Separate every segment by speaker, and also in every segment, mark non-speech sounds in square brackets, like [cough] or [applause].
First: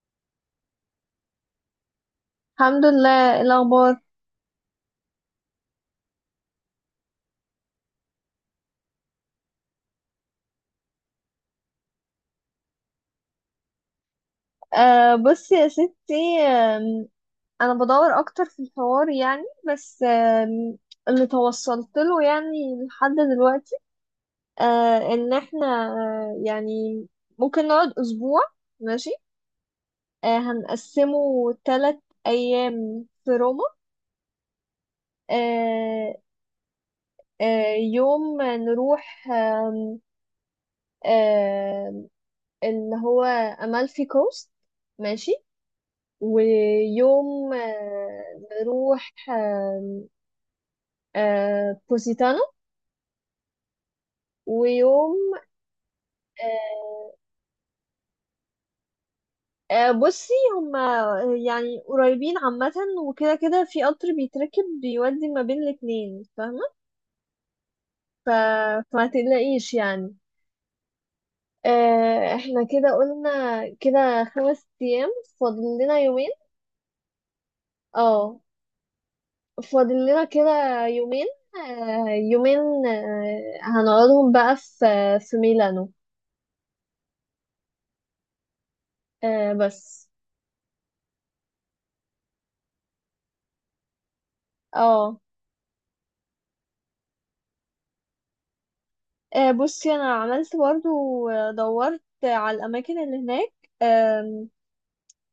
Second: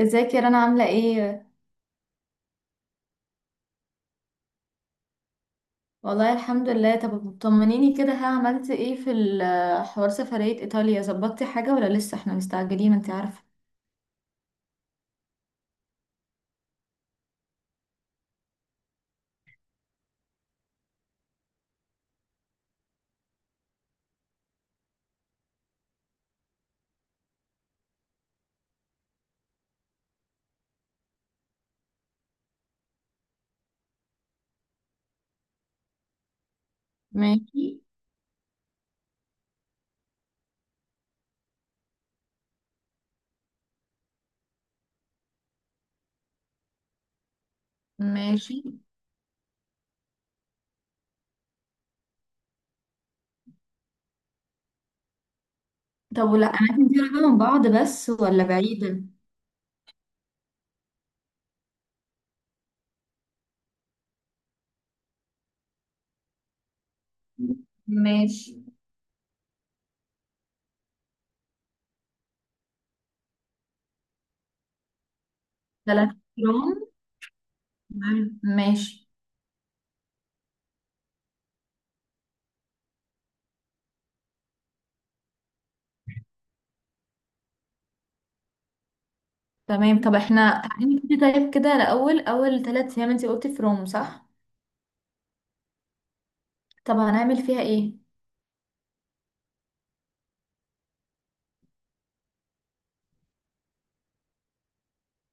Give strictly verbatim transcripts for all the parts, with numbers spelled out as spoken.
Speaker 1: ازيك يا رنا، عاملة ايه؟
Speaker 2: الحمد لله. إيه الاخبار؟
Speaker 1: والله الحمد لله. طب طمنيني كده، ها عملت ايه في ال- حوار سفرية ايطاليا؟ ظبطتي حاجة ولا لسه؟ احنا مستعجلين انت عارفة.
Speaker 2: آه بصي يا ستي، آم، انا بدور اكتر في الحوار يعني. بس آم، اللي توصلت له يعني لحد دلوقتي آه ان احنا آه يعني ممكن نقعد اسبوع. ماشي. آه هنقسمه ثلاث ايام في روما. آه
Speaker 1: ماشي.
Speaker 2: آه يوم نروح آم، آم، اللي هو امالفي كوست. ماشي. ويوم آه،
Speaker 1: ماشي.
Speaker 2: نروح آه، آه، بوسيتانو. ويوم
Speaker 1: طب، ولا اماكن دي
Speaker 2: آه،
Speaker 1: قريبة من بعض بس، ولا بعيدة؟
Speaker 2: آه، بصي هما يعني قريبين عامة. وكده كده في قطر بيتركب بيودي ما بين الاتنين، فاهمة. ف...
Speaker 1: ماشي.
Speaker 2: فما تقلقيش يعني. آه، احنا كده قلنا كده خمس أيام، فاضل لنا
Speaker 1: ثلاث
Speaker 2: يومين.
Speaker 1: ايام
Speaker 2: اه،
Speaker 1: تمام. ماشي.
Speaker 2: فاضل لنا كده يومين. آه، يومين آه، هنقعدهم بقى في في ميلانو. آه
Speaker 1: تمام.
Speaker 2: بس.
Speaker 1: طب احنا تعالي كده، طيب، كده الأول أول ثلاث أيام انت قلتي في روم صح؟
Speaker 2: اه،
Speaker 1: طب هنعمل فيها ايه؟
Speaker 2: آه، بصي انا عملت برضه، دورت على الاماكن اللي هناك. آم،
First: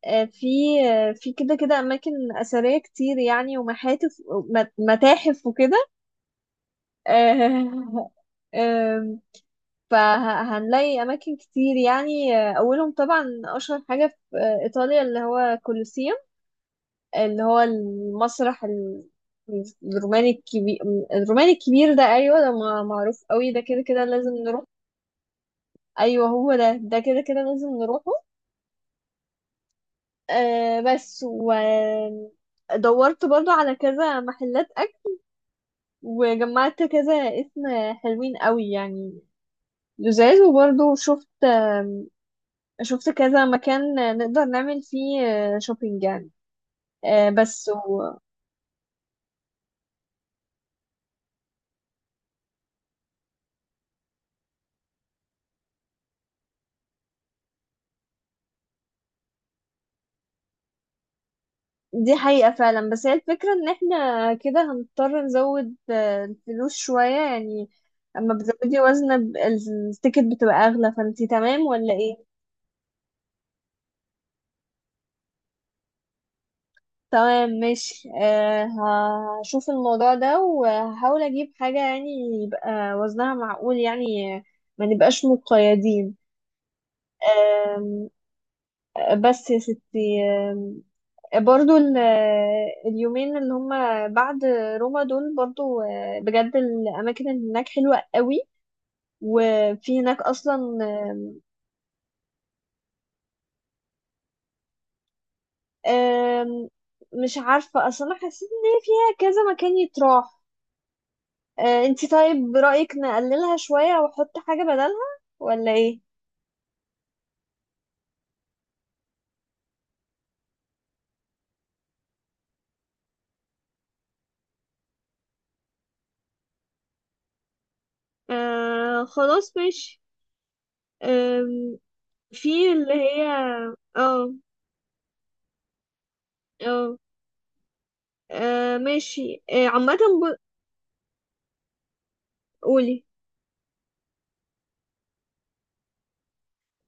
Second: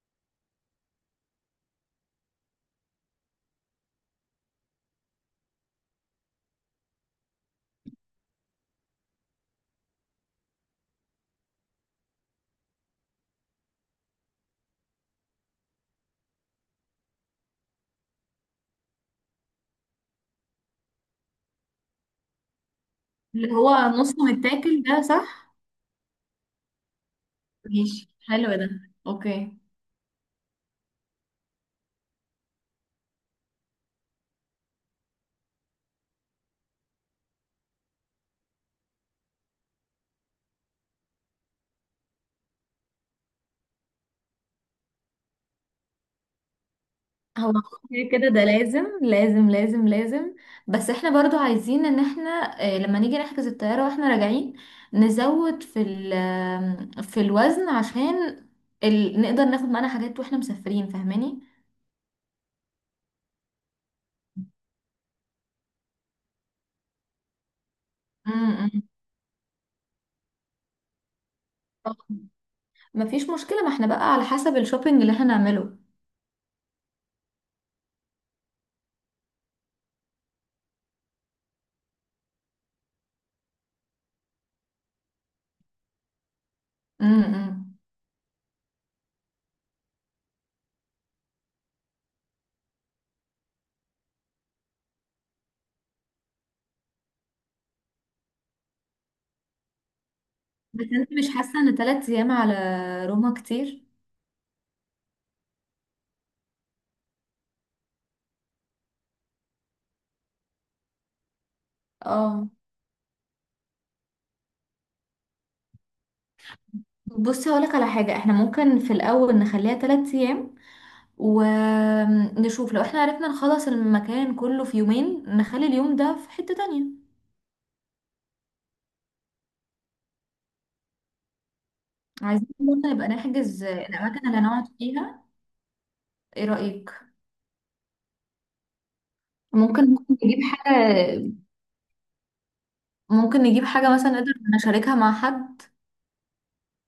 Speaker 2: آه، في آه، في كده كده اماكن اثريه كتير يعني، ومحاتف، مت- متاحف وكده. [laughs] آه، آم، فهنلاقي اماكن كتير يعني. آه، اولهم طبعا اشهر حاجه في آه، ايطاليا، اللي هو كولوسيوم، اللي هو المسرح ال- الروماني الكبير، الروماني الكبير ده. ايوه ده مع- معروف
Speaker 1: اللي
Speaker 2: قوي، ده
Speaker 1: هو
Speaker 2: كده كده
Speaker 1: نص
Speaker 2: لازم نروح.
Speaker 1: متاكل ده صح؟
Speaker 2: ايوه هو ده، ده كده كده لازم
Speaker 1: ماشي،
Speaker 2: نروحه.
Speaker 1: حلو ده. اوكي.
Speaker 2: آه بس ودورت برضه على كذا محلات اكل، وجمعت كذا اسم حلوين قوي يعني لزاز. وبرضه شفت آم، شفت كذا مكان نقدر نعمل فيه آه، شوبينج يعني. آه
Speaker 1: هو
Speaker 2: بس و...
Speaker 1: كده كده ده لازم لازم لازم لازم. بس احنا برضو عايزين ان احنا آه، لما نيجي نحجز الطيارة واحنا راجعين نزود في ال آم، في الوزن عشان ال... نقدر ناخد معانا حاجات واحنا مسافرين فاهماني.
Speaker 2: دي حقيقة فعلا، بس هي الفكرة ان احنا كده هنضطر نزود آه، الفلوس شوية يعني. اما بتزودي
Speaker 1: امم.
Speaker 2: وزنة ب- التيكت بتبقى اغلى، فانتي تمام ولا ايه؟
Speaker 1: مفيش مشكلة، ما احنا بقى على حسب الشوبينج اللي احنا نعمله.
Speaker 2: تمام، ماشي. أه، هشوف الموضوع ده وهحاول اجيب حاجة يعني يبقى وزنها معقول، يعني آه، ما نبقاش مقيدين.
Speaker 1: امم.
Speaker 2: آم، آه، بس يا ستي، آم، برضو ال- آه، اليومين اللي هما بعد روما دول، برضو آه، بجد الأماكن اللي هناك حلوة قوي، وفي هناك أصلا.
Speaker 1: بس انت مش
Speaker 2: آم،
Speaker 1: حاسة ان ثلاث ايام على روما كتير؟
Speaker 2: آم، مش عارفة أصلا، أنا حسيت إن هي فيها كذا مكان يتراح. آه، انتي
Speaker 1: اه،
Speaker 2: طيب رأيك نقللها شوية واحط حاجة بدلها، ولا ايه؟
Speaker 1: بصي هقولك على حاجة. احنا ممكن في الاول نخليها ثلاث ايام، ونشوف لو احنا عرفنا نخلص المكان كله في يومين نخلي اليوم ده في حتة تانية.
Speaker 2: آه خلاص، ماشي. آم،
Speaker 1: عايزين
Speaker 2: في
Speaker 1: برضه
Speaker 2: اللي
Speaker 1: نبقى
Speaker 2: هي.
Speaker 1: نحجز الأماكن
Speaker 2: اه.
Speaker 1: اللي هنقعد فيها. ايه
Speaker 2: اه،
Speaker 1: رأيك؟
Speaker 2: آه، ماشي. آه،
Speaker 1: ممكن
Speaker 2: عامة
Speaker 1: ممكن
Speaker 2: ب-
Speaker 1: نجيب حاجة.
Speaker 2: قولي.
Speaker 1: ممكن نجيب حاجة مثلا نقدر نشاركها مع حد.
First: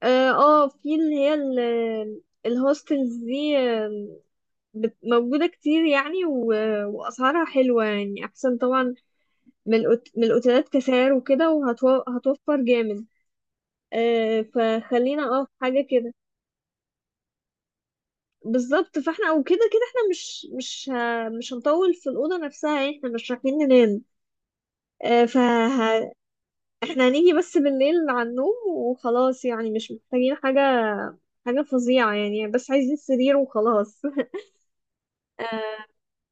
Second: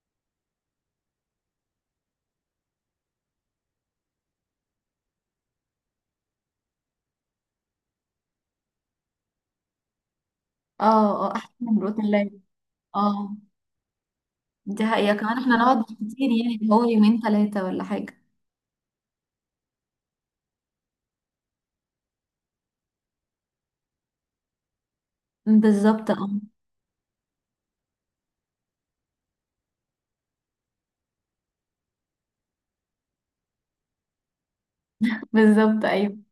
Speaker 2: اه، آه، في اللي هي ال- الهوستلز دي، آم، بت- موجودة كتير يعني، و- وأسعارها حلوة يعني، أحسن طبعا من الأوت- من الأوتيلات كسعر
Speaker 1: اه، اه،
Speaker 2: وكده،
Speaker 1: أحسن من الأوتيلات.
Speaker 2: وهتوفر جامد.
Speaker 1: اه.
Speaker 2: آه،
Speaker 1: دي حقيقة،
Speaker 2: فخلينا
Speaker 1: كمان
Speaker 2: اه في
Speaker 1: احنا نقعد
Speaker 2: حاجة كده.
Speaker 1: كتير يعني، اللي هو يومين ثلاثة ولا حاجة.
Speaker 2: بالظبط، فاحنا وكده كده كده احنا مش مش ه... مش هنطول في الأوضة نفسها يعني، احنا مش رايحين ننام. آه، ف ه-
Speaker 1: بالظبط، اه.
Speaker 2: احنا هنيجي بس بالليل على النوم وخلاص يعني، مش محتاجين حاجة حاجة فظيعة يعني، بس عايزين سرير وخلاص. [laughs]
Speaker 1: بالظبط،
Speaker 2: آه،
Speaker 1: أيوة.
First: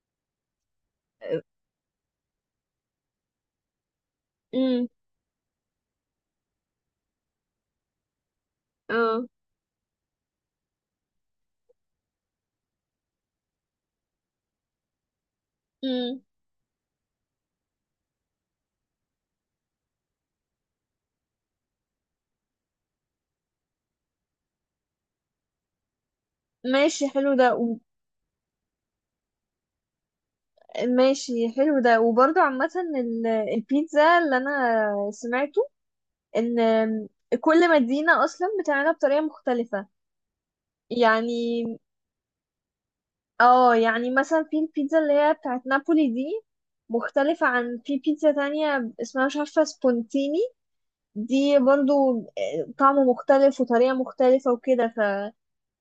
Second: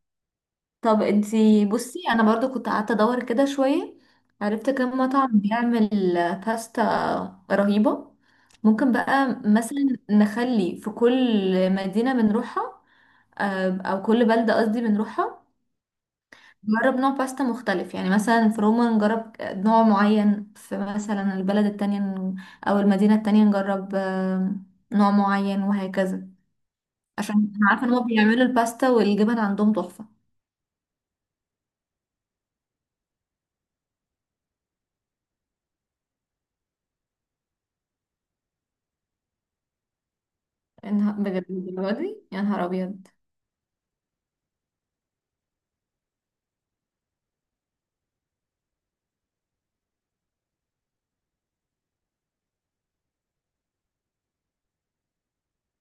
Speaker 1: طب انتي بصي، انا برضو كنت قعدت ادور كده شوية. عرفت
Speaker 2: امم.
Speaker 1: كم مطعم بيعمل باستا رهيبة. ممكن
Speaker 2: اه.
Speaker 1: بقى مثلا نخلي في كل مدينة بنروحها، آه، او كل بلدة قصدي بنروحها،
Speaker 2: امم.
Speaker 1: نجرب نوع باستا مختلف يعني، مثلا في روما نجرب نوع معين، في مثلا البلد التانية ن- او المدينة التانية نجرب آه، نوع معين وهكذا.
Speaker 2: ماشي حلو
Speaker 1: عشان
Speaker 2: ده
Speaker 1: انا
Speaker 2: و-
Speaker 1: عارفة ان هما بيعملوا الباستا والجبن عندهم تحفة.
Speaker 2: ماشي حلو ده. وبرضه عامة ال- البيتزا اللي أنا سمعته إن كل مدينة أصلا بتعملها بطريقة مختلفة
Speaker 1: إنها- بجد
Speaker 2: يعني.
Speaker 1: الدرجة دي؟ يا نهار ابيض.
Speaker 2: اه يعني مثلا في البيتزا اللي هي بتاعت نابولي دي، مختلفة عن في بيتزا تانية اسمها مش عارفة سبونتيني. دي برضو آه، طعم مختلف وطريقة مختلفة وكده. ف-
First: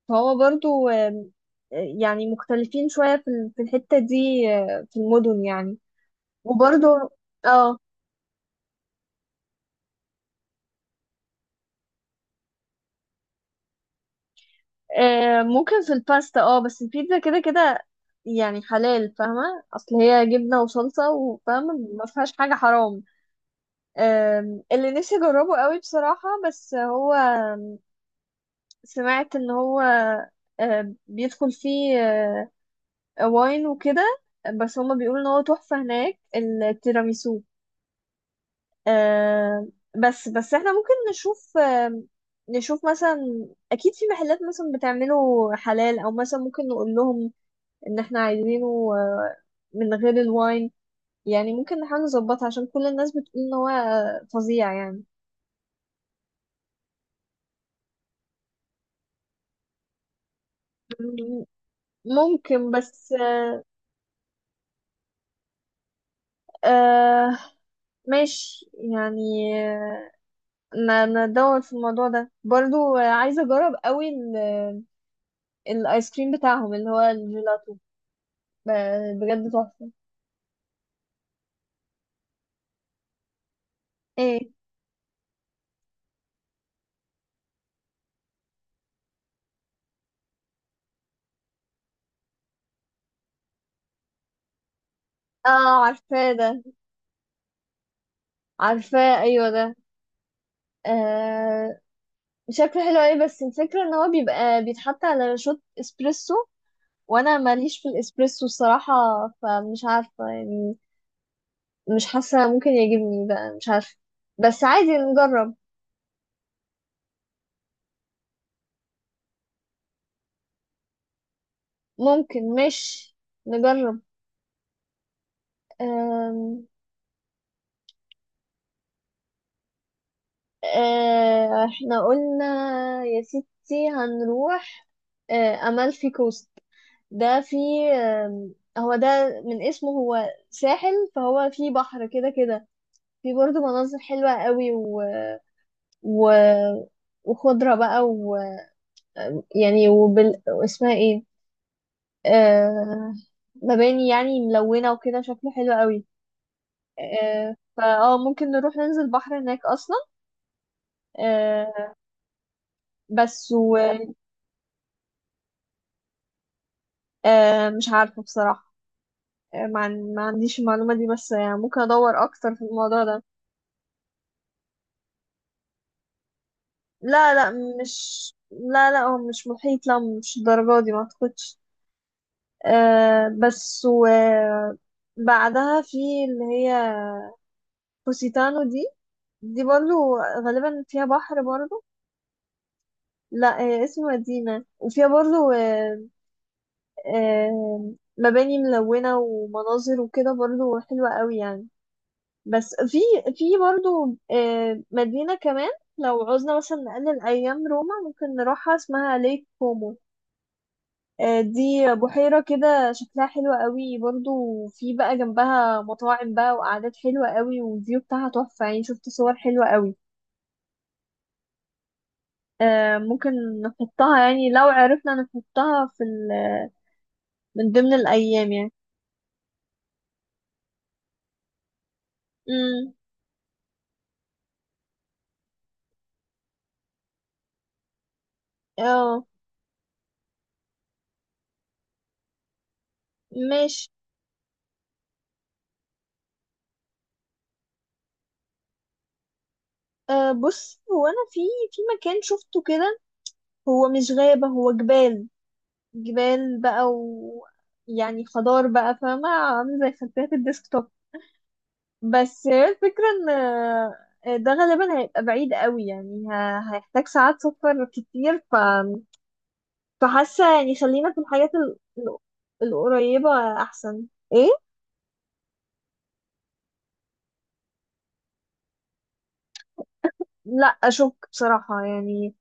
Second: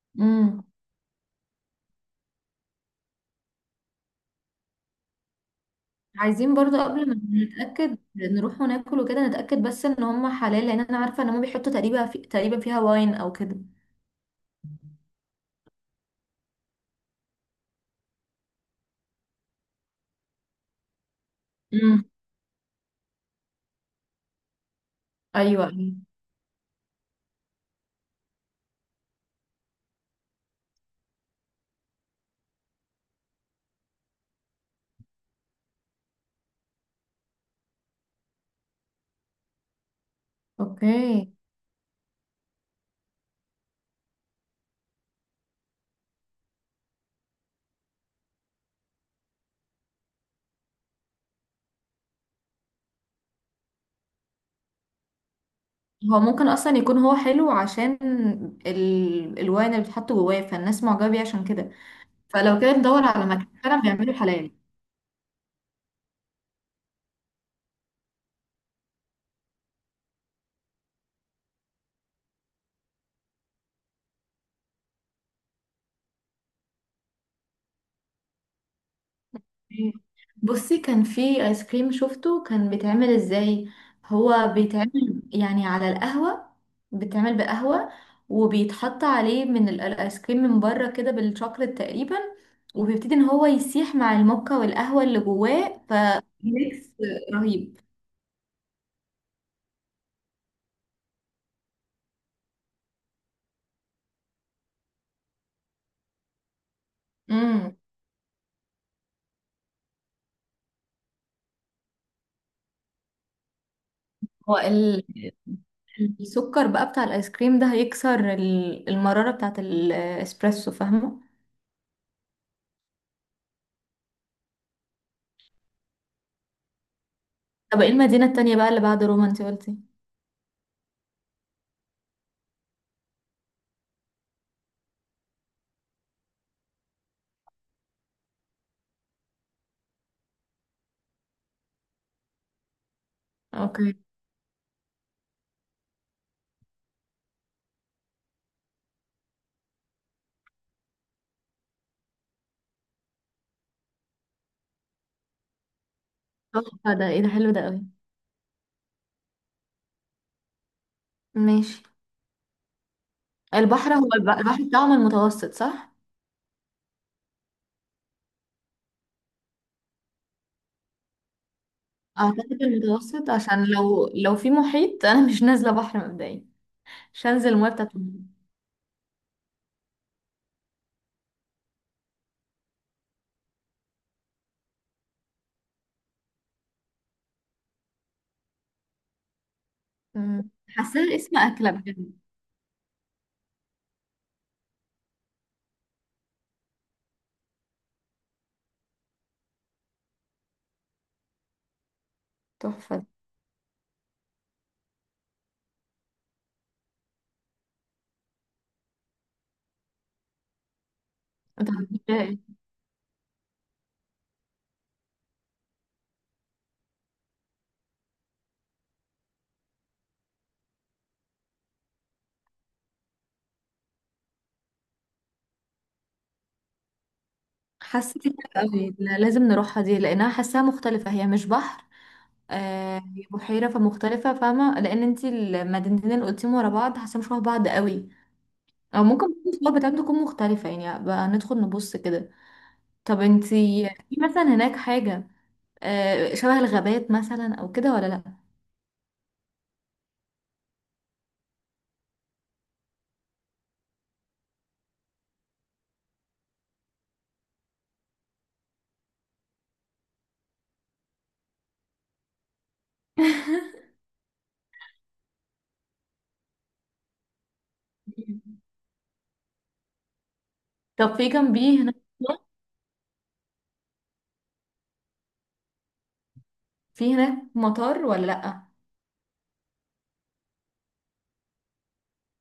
Speaker 2: فهو
Speaker 1: امم.
Speaker 2: برضو آم، آه، يعني مختلفين شوية في ال- في الحتة دي، آه، في المدن يعني.
Speaker 1: عايزين برضو
Speaker 2: وبرضو
Speaker 1: قبل ما
Speaker 2: اه،
Speaker 1: نتأكد نروح وناكل وكده، نتأكد بس ان هم حلال، لان انا عارفة ان هم بيحطوا تقريبا في... تقريبا فيها واين او كده.
Speaker 2: آه، ممكن في الباستا، اه بس البيتزا كده كده يعني حلال، فاهمة، اصل هي جبنة وصلصة، وفاهمة
Speaker 1: امم.
Speaker 2: ما فيهاش حاجة حرام. أم، اللي نفسي اجربه
Speaker 1: ايوه، أيوة.
Speaker 2: قوي بصراحة، بس هو سمعت ان هو أم، بيدخل فيه أه، واين وكده، بس هما بيقولوا ان هو تحفة هناك، التيراميسو. أم، بس بس احنا ممكن
Speaker 1: اوكي.
Speaker 2: نشوف أم، نشوف مثلا اكيد في محلات مثلا بتعمله حلال، او مثلا ممكن نقول لهم ان احنا عايزينه أه، من غير الواين، يعني ممكن نحاول نظبطها، عشان كل الناس بتقول ان هو أه، فظيع يعني.
Speaker 1: هو ممكن اصلا يكون هو حلو عشان ال... الواين اللي بيتحط جواه، فالناس معجبة بيه عشان كده. فلو
Speaker 2: ممكن،
Speaker 1: كده ندور
Speaker 2: بس
Speaker 1: على مكان
Speaker 2: آه،
Speaker 1: فعلا بيعملوا حلال.
Speaker 2: آه ماشي يعني. آه، ن- ندور في الموضوع ده برضو. آه، عايزة أجرب قوي ال- الآيس كريم بتاعهم اللي هو الجيلاتو، ب- بجد تحفة.
Speaker 1: بصي، كان في ايس كريم شفته كان بيتعمل ازاي.
Speaker 2: ايه،
Speaker 1: هو بيتعمل يعني على القهوة، بيتعمل بقهوة، وبيتحط عليه من ال- الايس كريم من بره كده بالشوكليت تقريبا. وبيبتدي ان هو يسيح مع الموكا والقهوة اللي
Speaker 2: اه
Speaker 1: جواه
Speaker 2: عارفاه ده،
Speaker 1: فميكس. رهيب.
Speaker 2: عارفاه أيوه ده. آه شكله حلو أوي، بس الفكرة إن هو بيبقى بيتحط على شوت إسبريسو، وأنا
Speaker 1: امم.
Speaker 2: ماليش في الإسبريسو الصراحة. فمش عارفة يعني، مش حاسة ممكن يعجبني، بقى مش عارفة.
Speaker 1: هو
Speaker 2: بس عادي
Speaker 1: ال-
Speaker 2: نجرب.
Speaker 1: السكر بقى بتاع الايس كريم ده هيكسر ال- المرارة بتاعت الاسبريسو فاهمة.
Speaker 2: ممكن مش نجرب. أم...
Speaker 1: طب، ايه المدينة التانية بقى اللي بعد روما انت قلتي؟
Speaker 2: أه... احنا قلنا يا ستي هنروح أه... أمالفي كوست. ده في أم... هو ده من اسمه هو ساحل، فهو في بحر كده كده. في برضه
Speaker 1: اوكي.
Speaker 2: مناظر حلوة قوي، و... و... وخضرة بقى. ويعني وبال... اسمها ايه، أه... مباني يعني ملونة وكده، شكله حلو قوي.
Speaker 1: تحفة ده، ايه ده، حلو
Speaker 2: أه...
Speaker 1: ده قوي.
Speaker 2: فاه ممكن نروح ننزل بحر هناك أصلا.
Speaker 1: ماشي.
Speaker 2: أه... بس
Speaker 1: البحر، هو الب- البحر بتاعهم المتوسط صح؟
Speaker 2: آه، مش عارفة بصراحة، آه، ما عن- ما عنديش المعلومة دي، بس يعني ممكن أدور أكتر في
Speaker 1: اعتقد
Speaker 2: الموضوع ده.
Speaker 1: المتوسط، عشان لو لو في محيط [laughs] انا مش نازلة بحر مبدئيا. مش
Speaker 2: لا
Speaker 1: هنزل
Speaker 2: لا.
Speaker 1: المية بتاعت المحيط.
Speaker 2: مش، لا لا، هو مش محيط، لا مش الدرجة دي، ما أعتقدش. آه، بس و بعدها في اللي هي بوسيتانو دي، دي برضو
Speaker 1: أمم.
Speaker 2: غالبا فيها
Speaker 1: حاساها اسم
Speaker 2: بحر
Speaker 1: أكلة
Speaker 2: برضو.
Speaker 1: بجد.
Speaker 2: لا آه، اسم مدينة، وفيها برضو آه، آه، مباني ملونة ومناظر وكده برضو حلوة قوي يعني. بس في
Speaker 1: تحفة.
Speaker 2: في برضو آه، مدينة كمان، لو عوزنا مثلا نقلل أيام روما ممكن نروحها، اسمها ليك كومو. آه،
Speaker 1: طب،
Speaker 2: دي
Speaker 1: إيه؟
Speaker 2: بحيرة كده شكلها حلو قوي برضو. في بقى جنبها مطاعم بقى وقعدات حلوة قوي، والفيو بتاعها تحفة يعني، شفت صور حلوة قوي. آه، ممكن نحطها يعني، لو عرفنا نحطها في ال- من ضمن
Speaker 1: حاسة دي
Speaker 2: الأيام
Speaker 1: حلوة
Speaker 2: يعني.
Speaker 1: قوي. لا، لازم نروحها دي لأنها حاساها مختلفة، هي مش بحر.
Speaker 2: امم.
Speaker 1: آه، هي بحيرة فمختلفة فاهمة، لأن انتي المدينتين اللي قلتيهم ورا بعض حاساها مش شبه بعض قوي. أو
Speaker 2: اه،
Speaker 1: ممكن الصور بتاعتهم تكون مختلفة يعني، بقى ندخل نبص كده. طب
Speaker 2: ماشي.
Speaker 1: انتي، في مثلا هناك حاجة آه، شبه الغابات مثلا او كده ولا لا؟
Speaker 2: آه، بص هو أنا في في مكان شفته كده، هو مش غابة هو جبال. جبال بقى، ويعني خضار بقى، فاهمة، عامل زي خلفية الديسكتوب. بس هي الفكرة ان
Speaker 1: [laughs]
Speaker 2: آه، ده غالبا هيبقى بعيد قوي يعني، ه- هيحتاج ساعات سفر كتير. ف...
Speaker 1: مم.
Speaker 2: فحاسة يعني خلينا
Speaker 1: طب،
Speaker 2: في
Speaker 1: في
Speaker 2: الحاجات ال...
Speaker 1: جنبيه هناك،
Speaker 2: ال- القريبة أحسن. ايه؟
Speaker 1: في هناك مطار ولا لا؟
Speaker 2: لا أشك بصراحة يعني.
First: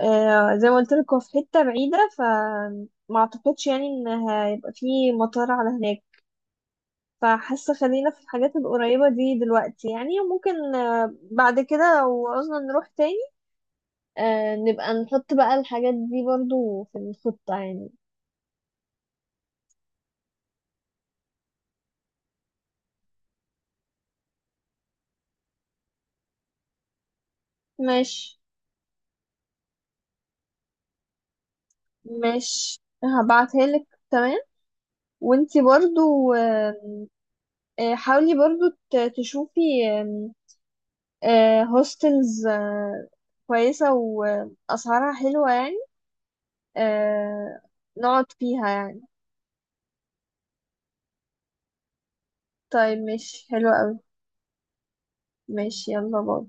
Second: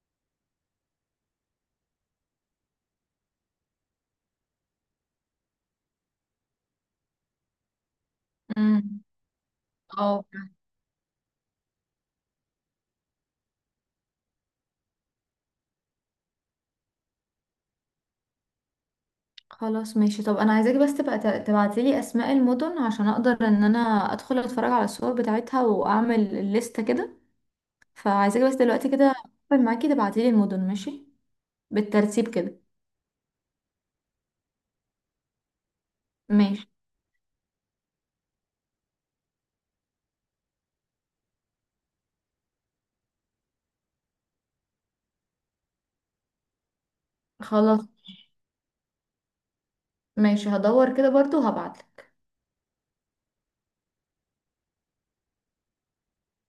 Speaker 2: آه زي ما قلت لك، هو في حتة بعيدة، ف ما اعتقدش يعني ان هيبقى في مطار على هناك. فحاسة خلينا في الحاجات
Speaker 1: امم.
Speaker 2: القريبة دي دلوقتي يعني،
Speaker 1: اه.
Speaker 2: وممكن آه، بعد كده لو عوزنا نروح تاني آه، نبقى نحط بقى الحاجات دي برضو في الخطة يعني.
Speaker 1: خلاص ماشي. طب انا عايزاكي بس تبقى تبعتي لي اسماء المدن، عشان اقدر ان انا ادخل اتفرج على الصور بتاعتها واعمل الليستة كده.
Speaker 2: ماشي.
Speaker 1: فعايزاكي بس دلوقتي كده اقفل معاكي تبعتي لي المدن، ماشي؟ بالترتيب كده.
Speaker 2: ماشي هبعتها لك، تمام. وانتي برضو
Speaker 1: ماشي،
Speaker 2: آم، آه، حاولي برضو ت- تشوفي هوستلز كويسة وأسعارها حلوة يعني، آه،
Speaker 1: خلاص.
Speaker 2: نقعد فيها يعني.
Speaker 1: ماشي هدور كده برضو وهبعتلك.
Speaker 2: طيب ماشي، حلو قوي. ماشي، يلا باي.